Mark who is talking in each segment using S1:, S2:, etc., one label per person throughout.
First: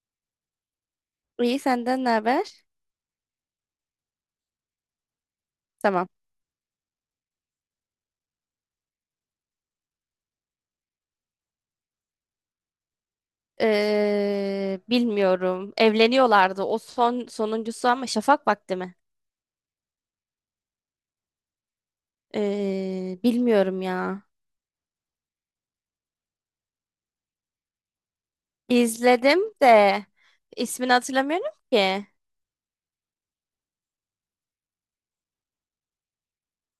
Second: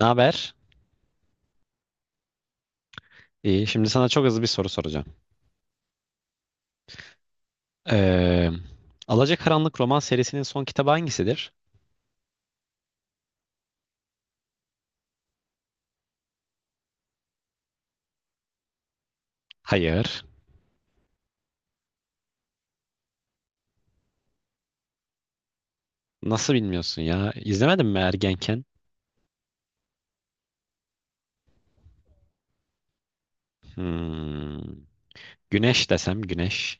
S1: Ne haber?
S2: İyi, senden ne haber?
S1: İyi. Şimdi sana çok hızlı bir soru soracağım.
S2: Tamam.
S1: Ee, Alacakaranlık roman serisinin son kitabı hangisidir?
S2: Bilmiyorum. Evleniyorlardı. O son, sonuncusu ama şafak vakti mi?
S1: Hayır.
S2: Bilmiyorum ya.
S1: Nasıl bilmiyorsun ya? İzlemedin mi ergenken?
S2: İzledim de ismini hatırlamıyorum ki.
S1: Hmm. Güneş desem güneş.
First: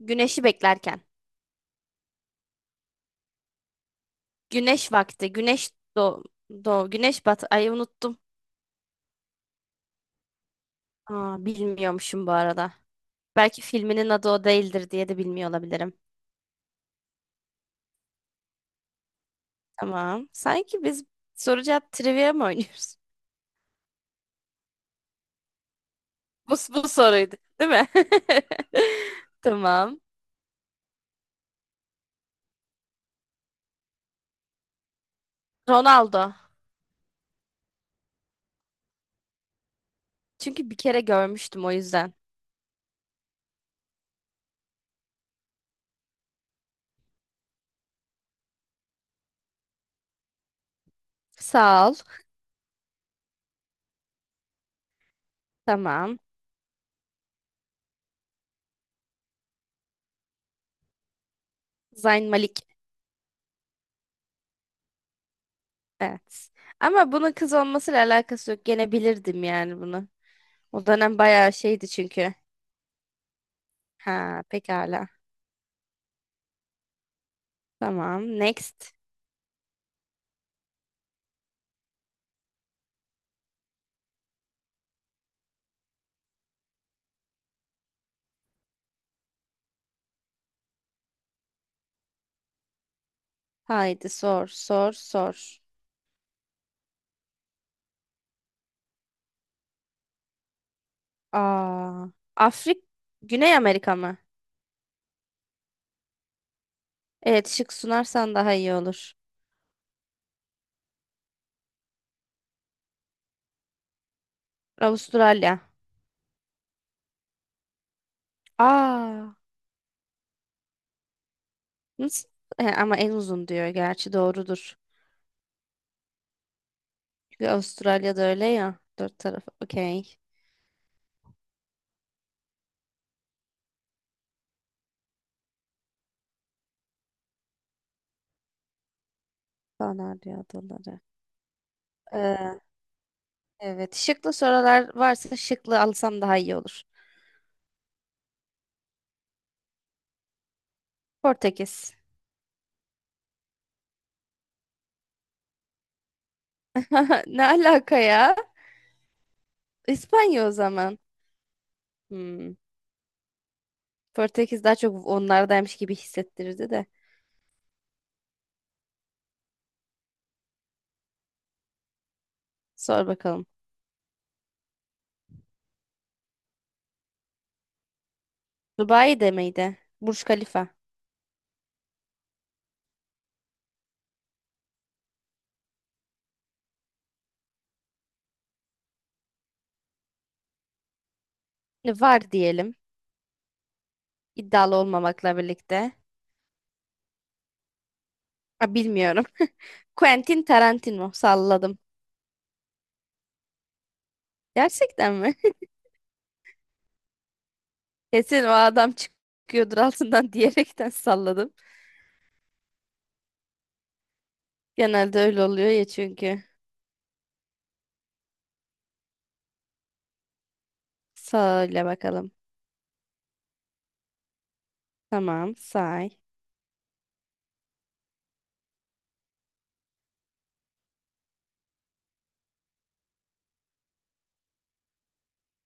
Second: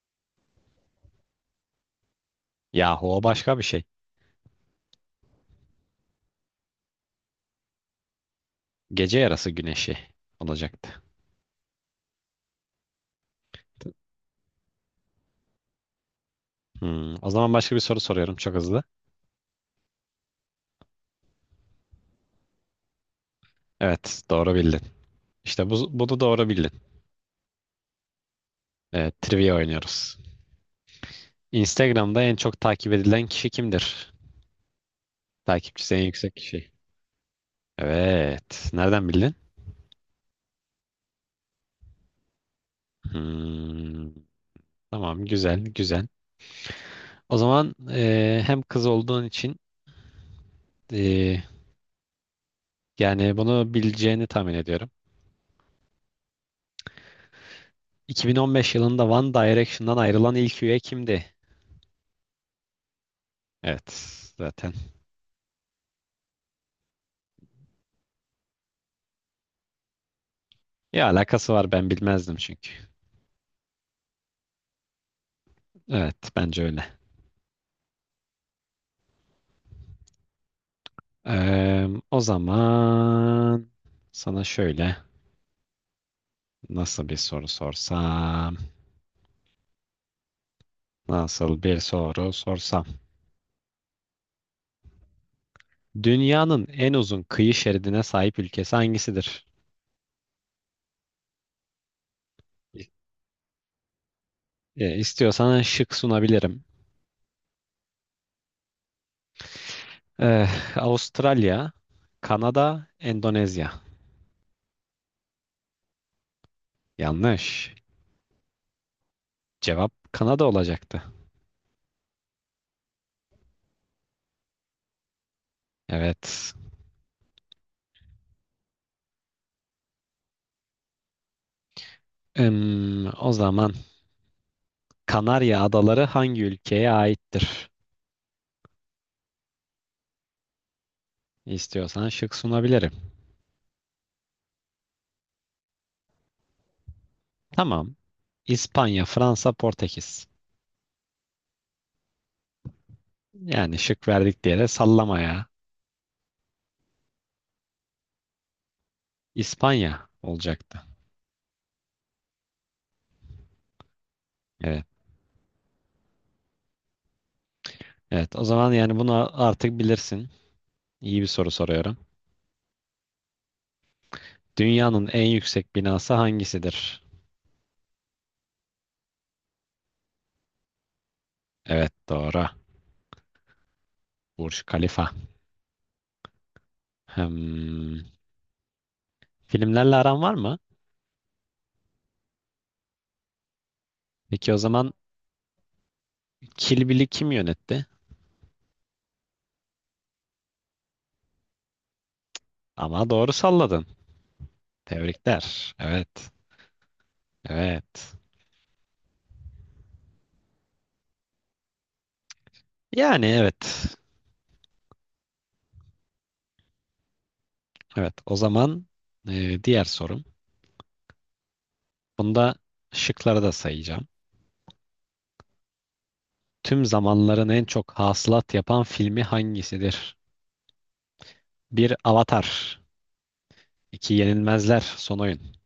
S2: Güneşi beklerken.
S1: Yahu o başka bir şey.
S2: Güneş vakti. Güneş doğ doğ güneş batı. Ay, unuttum.
S1: Gece yarısı güneşi olacaktı.
S2: Aa, bilmiyormuşum bu arada. Belki filminin adı o değildir diye de bilmiyor olabilirim.
S1: Hmm. O zaman başka bir soru soruyorum çok hızlı.
S2: Tamam. Sanki biz soru cevap trivia mı oynuyoruz?
S1: Evet, doğru bildin. İşte bu, bunu doğru
S2: Bu,
S1: bildin.
S2: bu soruydu, değil mi?
S1: Evet, trivia
S2: Tamam.
S1: oynuyoruz. Instagram'da en çok takip edilen kişi kimdir? Takipçisi en
S2: Ronaldo.
S1: yüksek kişi. Evet. Nereden bildin?
S2: Çünkü bir kere görmüştüm, o yüzden.
S1: Hmm, tamam, güzel güzel. O zaman hem kız olduğun için e,
S2: Sağ ol.
S1: yani bunu bileceğini tahmin ediyorum.
S2: Tamam.
S1: 2015 yılında One Direction'dan ayrılan ilk üye kimdi?
S2: Zayn Malik.
S1: Evet zaten.
S2: Evet. Ama bunun kız olmasıyla alakası yok. Gene bilirdim yani bunu. O
S1: Ya
S2: dönem
S1: alakası
S2: bayağı
S1: var,
S2: şeydi
S1: ben
S2: çünkü.
S1: bilmezdim çünkü.
S2: Ha, pekala.
S1: Evet bence öyle.
S2: Tamam. Next.
S1: O zaman sana şöyle, nasıl bir soru sorsam? Nasıl bir soru sorsam?
S2: Haydi sor, sor, sor.
S1: Dünyanın en uzun kıyı şeridine sahip ülkesi hangisidir?
S2: Aa, Afrik, Güney Amerika mı?
S1: İstiyorsan şık sunabilirim.
S2: Evet, şık sunarsan daha iyi olur.
S1: Avustralya, Kanada, Endonezya.
S2: Avustralya.
S1: Yanlış.
S2: Aa.
S1: Cevap Kanada olacaktı.
S2: Nasıl? E, ama en uzun diyor. Gerçi doğrudur.
S1: Evet.
S2: Çünkü Avustralya'da öyle ya. Dört tarafı. Okey.
S1: O zaman Kanarya Adaları hangi ülkeye aittir?
S2: Kanarya adaları.
S1: İstiyorsan şık
S2: Ee,
S1: sunabilirim.
S2: evet. Şıklı sorular varsa şıklı alsam daha iyi olur.
S1: Tamam. İspanya, Fransa, Portekiz.
S2: Portekiz.
S1: Yani şık verdik diye de sallamaya
S2: Ne alaka ya?
S1: İspanya
S2: İspanya o
S1: olacaktı.
S2: zaman. Hmm. Portekiz daha
S1: Evet.
S2: çok onlardaymış gibi hissettirirdi de.
S1: Evet. O zaman yani bunu artık bilirsin. İyi bir soru soruyorum.
S2: Sor bakalım.
S1: Dünyanın en yüksek binası hangisidir?
S2: Dubai de miydi? Burj Khalifa.
S1: Evet, doğru. Burj Khalifa. Hmm. Filmlerle aran var mı?
S2: Var diyelim.
S1: Peki o
S2: İddialı
S1: zaman
S2: olmamakla birlikte.
S1: Kill Bill'i kim yönetti?
S2: Ha, bilmiyorum. Quentin Tarantino. Salladım.
S1: Ama doğru salladın.
S2: Gerçekten mi?
S1: Tebrikler. Evet. Evet.
S2: Kesin o adam çıkıyordur altından diyerekten salladım.
S1: Yani evet.
S2: Genelde öyle oluyor ya çünkü.
S1: Evet. O zaman diğer sorum.
S2: Söyle bakalım.
S1: Bunda şıkları da sayacağım.
S2: Tamam, say.
S1: Tüm zamanların en çok hasılat yapan filmi hangisidir? Bir, Avatar 2. Yenilmezler Son Oyun.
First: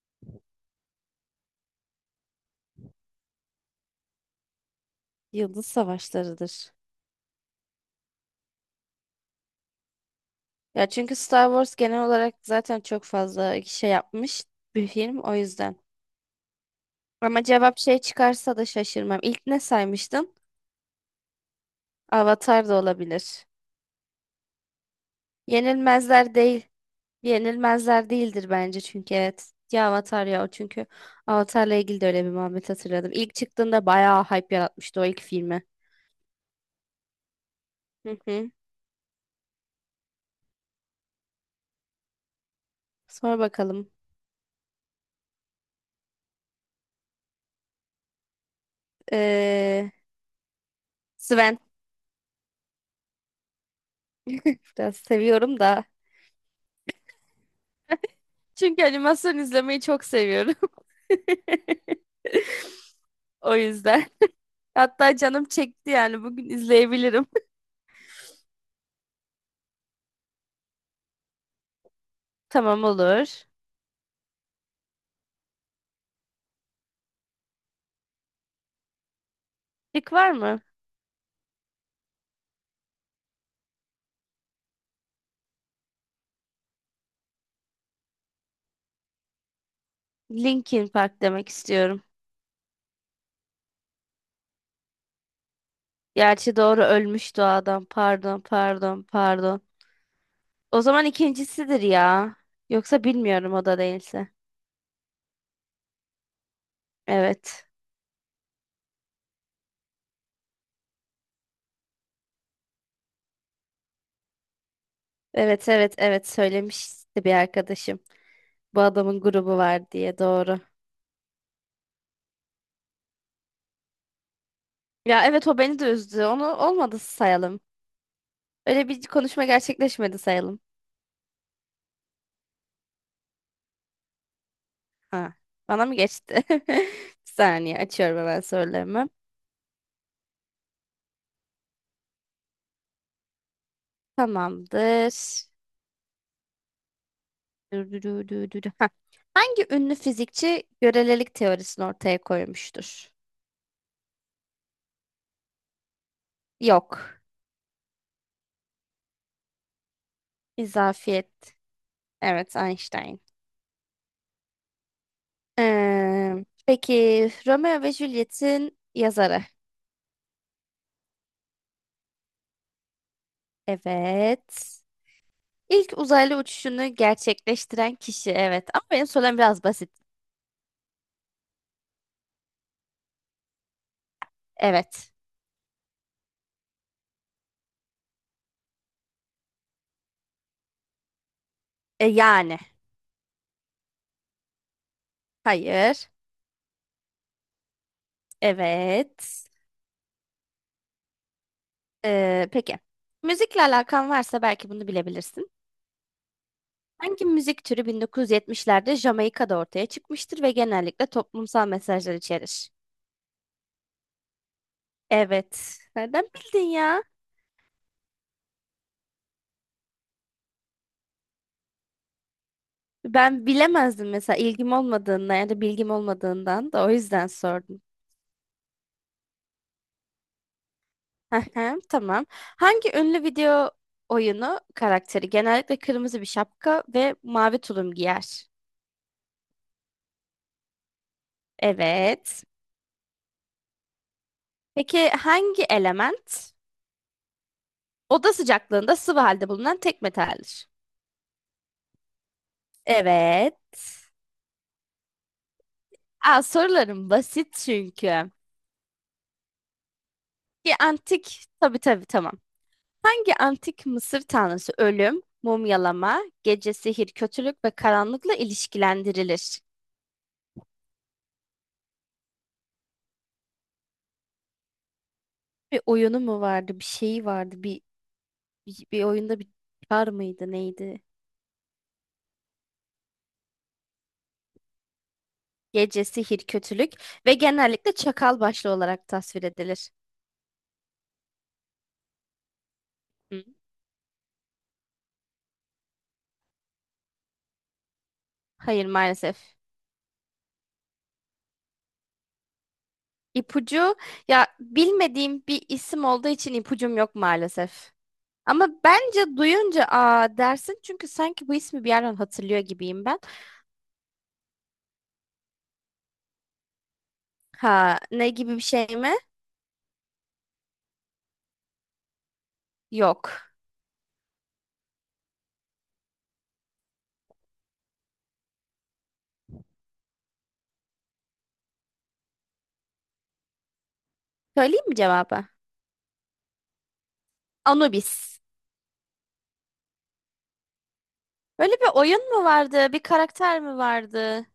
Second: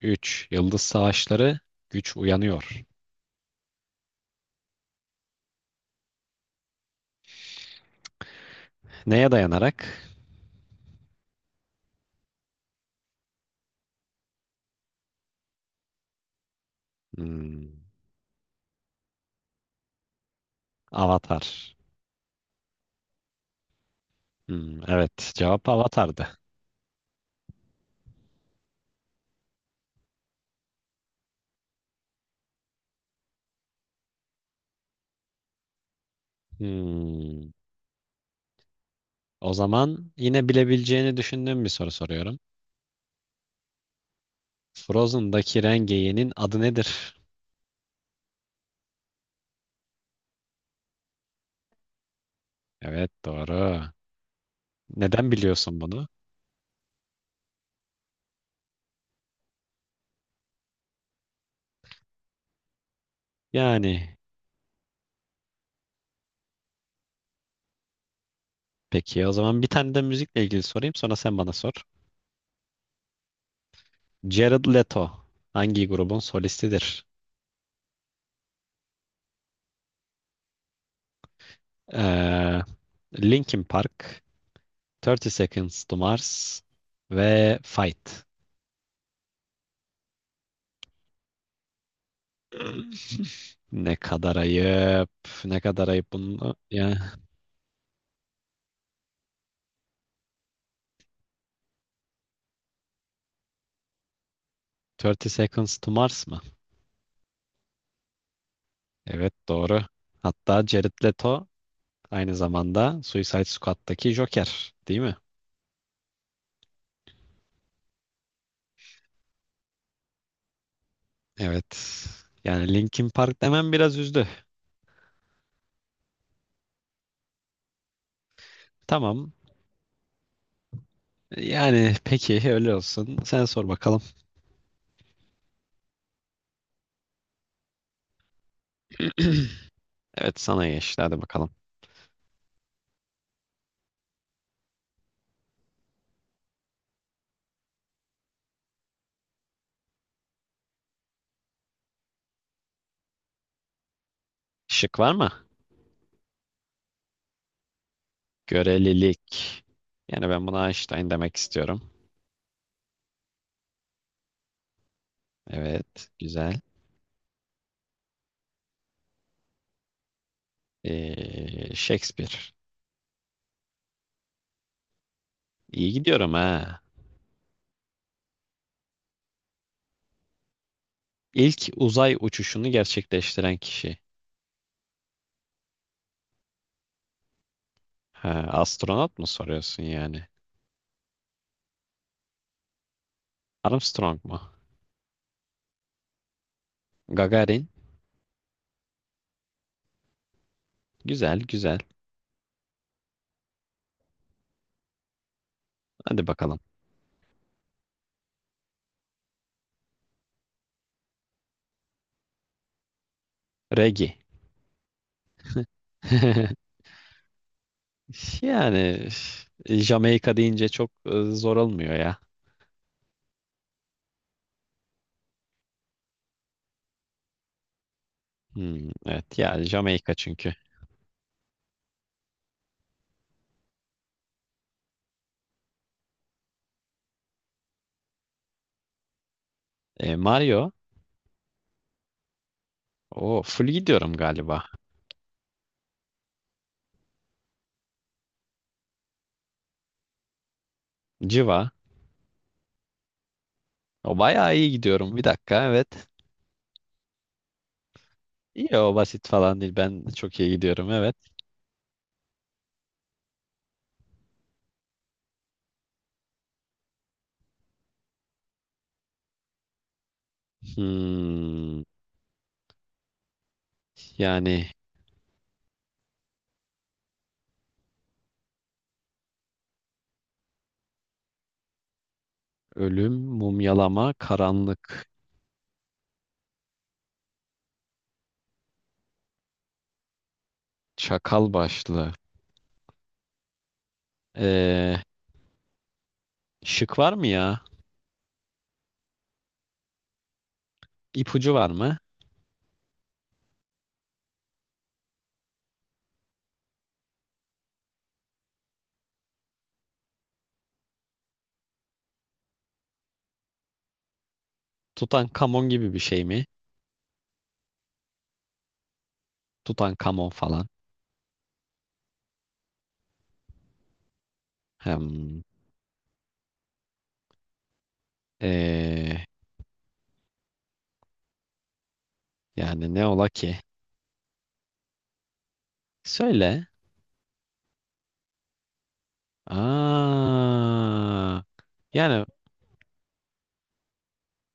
S1: Üç, Yıldız Savaşları Güç Uyanıyor.
S2: Yıldız Savaşları'dır.
S1: Neye dayanarak?
S2: Ya çünkü Star Wars genel olarak zaten çok fazla şey yapmış bir film, o yüzden. Ama cevap
S1: Hmm.
S2: şey çıkarsa da şaşırmam. İlk ne saymıştın?
S1: Avatar.
S2: Avatar da olabilir.
S1: Hmm, evet, cevap Avatar'dı.
S2: Yenilmezler değil. Yenilmezler değildir bence çünkü evet. Ya Avatar ya o çünkü Avatar'la ilgili de öyle bir muhabbet hatırladım. İlk çıktığında bayağı hype yaratmıştı o ilk filmi.
S1: Hmm.
S2: Hı hı.
S1: O zaman yine bilebileceğini düşündüğüm bir soru soruyorum.
S2: Sonra bakalım.
S1: Frozen'daki Rengeyi'nin adı nedir?
S2: Ee, Sven
S1: Evet, doğru.
S2: biraz
S1: Neden
S2: seviyorum
S1: biliyorsun
S2: da.
S1: bunu?
S2: Çünkü animasyon izlemeyi çok seviyorum. O yüzden.
S1: Yani
S2: Hatta canım çekti, yani bugün izleyebilirim.
S1: peki o zaman bir tane de müzikle ilgili sorayım, sonra sen bana sor.
S2: Tamam, olur.
S1: Jared Leto hangi grubun solistidir?
S2: Lik var mı?
S1: Ee, Linkin Park, 30 Seconds to Mars ve Fight.
S2: Linkin Park demek istiyorum.
S1: Ne kadar ayıp. Ne kadar ayıp
S2: Gerçi
S1: bunu.
S2: doğru,
S1: Yani
S2: ölmüş o adam. Pardon, pardon, pardon. O zaman ikincisidir ya. Yoksa bilmiyorum, o da değilse.
S1: 30 Seconds to Mars mı?
S2: Evet.
S1: Evet, doğru. Hatta Jared Leto aynı zamanda Suicide Squad'daki Joker, değil mi?
S2: Evet, evet, evet, söylemişti bir arkadaşım. Bu adamın grubu var diye, doğru.
S1: Evet. Yani Linkin Park demem biraz üzdü.
S2: Ya evet, o beni de üzdü. Onu olmadı sayalım. Öyle bir
S1: Tamam.
S2: konuşma gerçekleşmedi sayalım.
S1: Yani peki öyle olsun. Sen sor bakalım.
S2: Ha, bana mı geçti? Bir saniye, açıyorum hemen sorularımı.
S1: Evet, sana geçti. Hadi bakalım.
S2: Tamamdır. Dü dü dü dü dü dü. Ha. Hangi ünlü fizikçi görelilik teorisini ortaya koymuştur?
S1: Şık var mı?
S2: Yok.
S1: Görelilik. Yani ben buna Einstein demek
S2: İzafiyet.
S1: istiyorum.
S2: Evet, Einstein.
S1: Evet. Güzel.
S2: Peki, Romeo ve Juliet'in yazarı.
S1: Shakespeare.
S2: Evet.
S1: İyi
S2: İlk
S1: gidiyorum
S2: uzaylı
S1: ha.
S2: uçuşunu gerçekleştiren kişi. Evet. Ama benim sorum biraz basit.
S1: İlk uzay uçuşunu gerçekleştiren kişi.
S2: Evet.
S1: Ha, astronot mu soruyorsun yani?
S2: E, yani.
S1: Armstrong mu?
S2: Hayır.
S1: Gagarin.
S2: Evet.
S1: Güzel, güzel.
S2: Peki. Müzikle alakan varsa belki bunu bilebilirsin.
S1: Hadi bakalım.
S2: Hangi müzik türü 1970'lerde Jamaika'da ortaya çıkmıştır ve genellikle toplumsal mesajlar içerir?
S1: Regi.
S2: Evet. Nereden bildin ya?
S1: Yani Jamaika deyince çok zor olmuyor ya.
S2: Ben bilemezdim mesela, ilgim olmadığından ya da bilgim olmadığından, da o yüzden sordum.
S1: Hmm, evet ya, Jamaika çünkü.
S2: Ahem, tamam. Hangi ünlü video oyunu karakteri genellikle kırmızı bir şapka ve mavi tulum giyer?
S1: Mario.
S2: Evet.
S1: O full gidiyorum galiba.
S2: Peki hangi element oda sıcaklığında sıvı halde bulunan tek metaldir?
S1: Civa.
S2: Evet.
S1: O bayağı iyi gidiyorum. Bir dakika, evet.
S2: Aa, sorularım basit çünkü.
S1: İyi, o basit falan değil. Ben çok iyi
S2: Ki
S1: gidiyorum, evet.
S2: antik, tabii tabii, tamam. Hangi antik Mısır tanrısı ölüm, mumyalama, gece sihir, kötülük ve karanlıkla ilişkilendirilir?
S1: Hmm, yani
S2: Bir oyunu mu vardı, bir şeyi vardı, bir oyunda bir var mıydı, neydi?
S1: ölüm, mumyalama, karanlık,
S2: Gece sihir, kötülük ve genellikle çakal başlı olarak tasvir edilir.
S1: çakal başlı.
S2: Hı.
S1: Ee, şık var mı ya?
S2: Hayır, maalesef.
S1: İpucu var mı?
S2: İpucu ya, bilmediğim bir isim olduğu için ipucum yok maalesef. Ama bence duyunca aa dersin, çünkü sanki bu ismi bir yerden hatırlıyor gibiyim ben.
S1: Tutankamon gibi bir şey mi?
S2: Ha, ne gibi bir şey mi?
S1: Tutankamon falan.
S2: Yok.
S1: Hem, ee, yani ne ola ki?
S2: Söyleyeyim mi cevabı?
S1: Söyle.
S2: Anubis.
S1: Aa,
S2: Böyle bir
S1: yani
S2: oyun mu vardı? Bir karakter mi vardı?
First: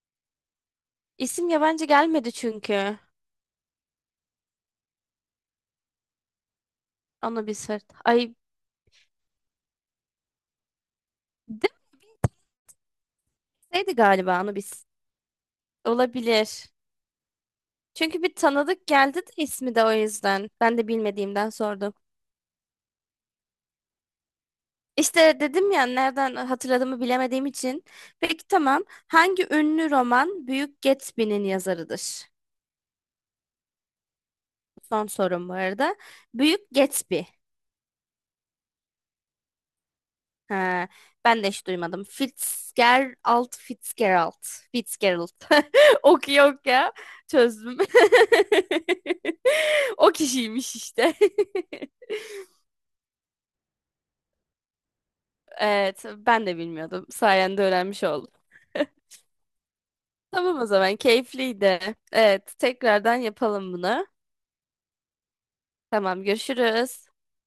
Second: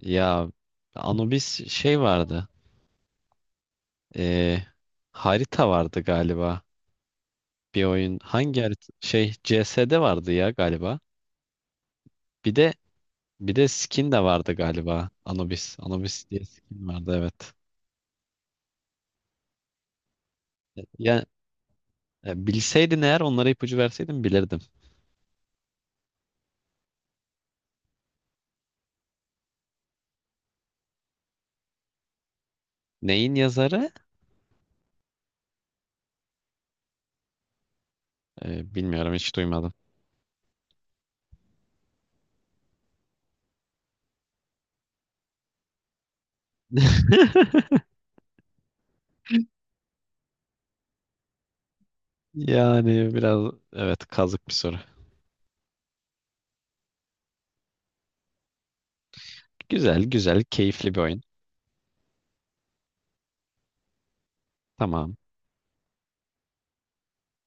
S1: ya,
S2: İsim
S1: Anubis
S2: yabancı
S1: şey
S2: gelmedi
S1: vardı.
S2: çünkü.
S1: Ee, harita vardı galiba.
S2: Anubis.
S1: Bir
S2: Harit-
S1: oyun
S2: Ay
S1: hangi harita? Şey, CS'de vardı ya galiba. Bir de
S2: demeseydi
S1: skin de
S2: galiba
S1: vardı
S2: Anubis.
S1: galiba. Anubis. Anubis diye
S2: Olabilir.
S1: skin vardı, evet.
S2: Çünkü bir tanıdık geldi de ismi, de o yüzden. Ben de
S1: Ya
S2: bilmediğimden sordum.
S1: bilseydin eğer onlara ipucu verseydin bilirdim.
S2: İşte dedim ya, nereden hatırladığımı bilemediğim için. Peki tamam. Hangi ünlü roman Büyük Gatsby'nin yazarıdır?
S1: Neyin yazarı?
S2: Son sorum bu arada. Büyük Gatsby.
S1: Bilmiyorum, hiç duymadım.
S2: He, ben de hiç duymadım. Fitzgerald, Fitzgerald, Fitzgerald. Ok yok ya. Çözdüm. O kişiymiş işte.
S1: Yani biraz, evet, kazık bir soru.
S2: Evet, ben de bilmiyordum. Sayende öğrenmiş oldum.
S1: Güzel güzel,
S2: Tamam, o
S1: keyifli
S2: zaman
S1: bir oyun.
S2: keyifliydi. Evet, tekrardan yapalım bunu.
S1: Tamam.
S2: Tamam, görüşürüz.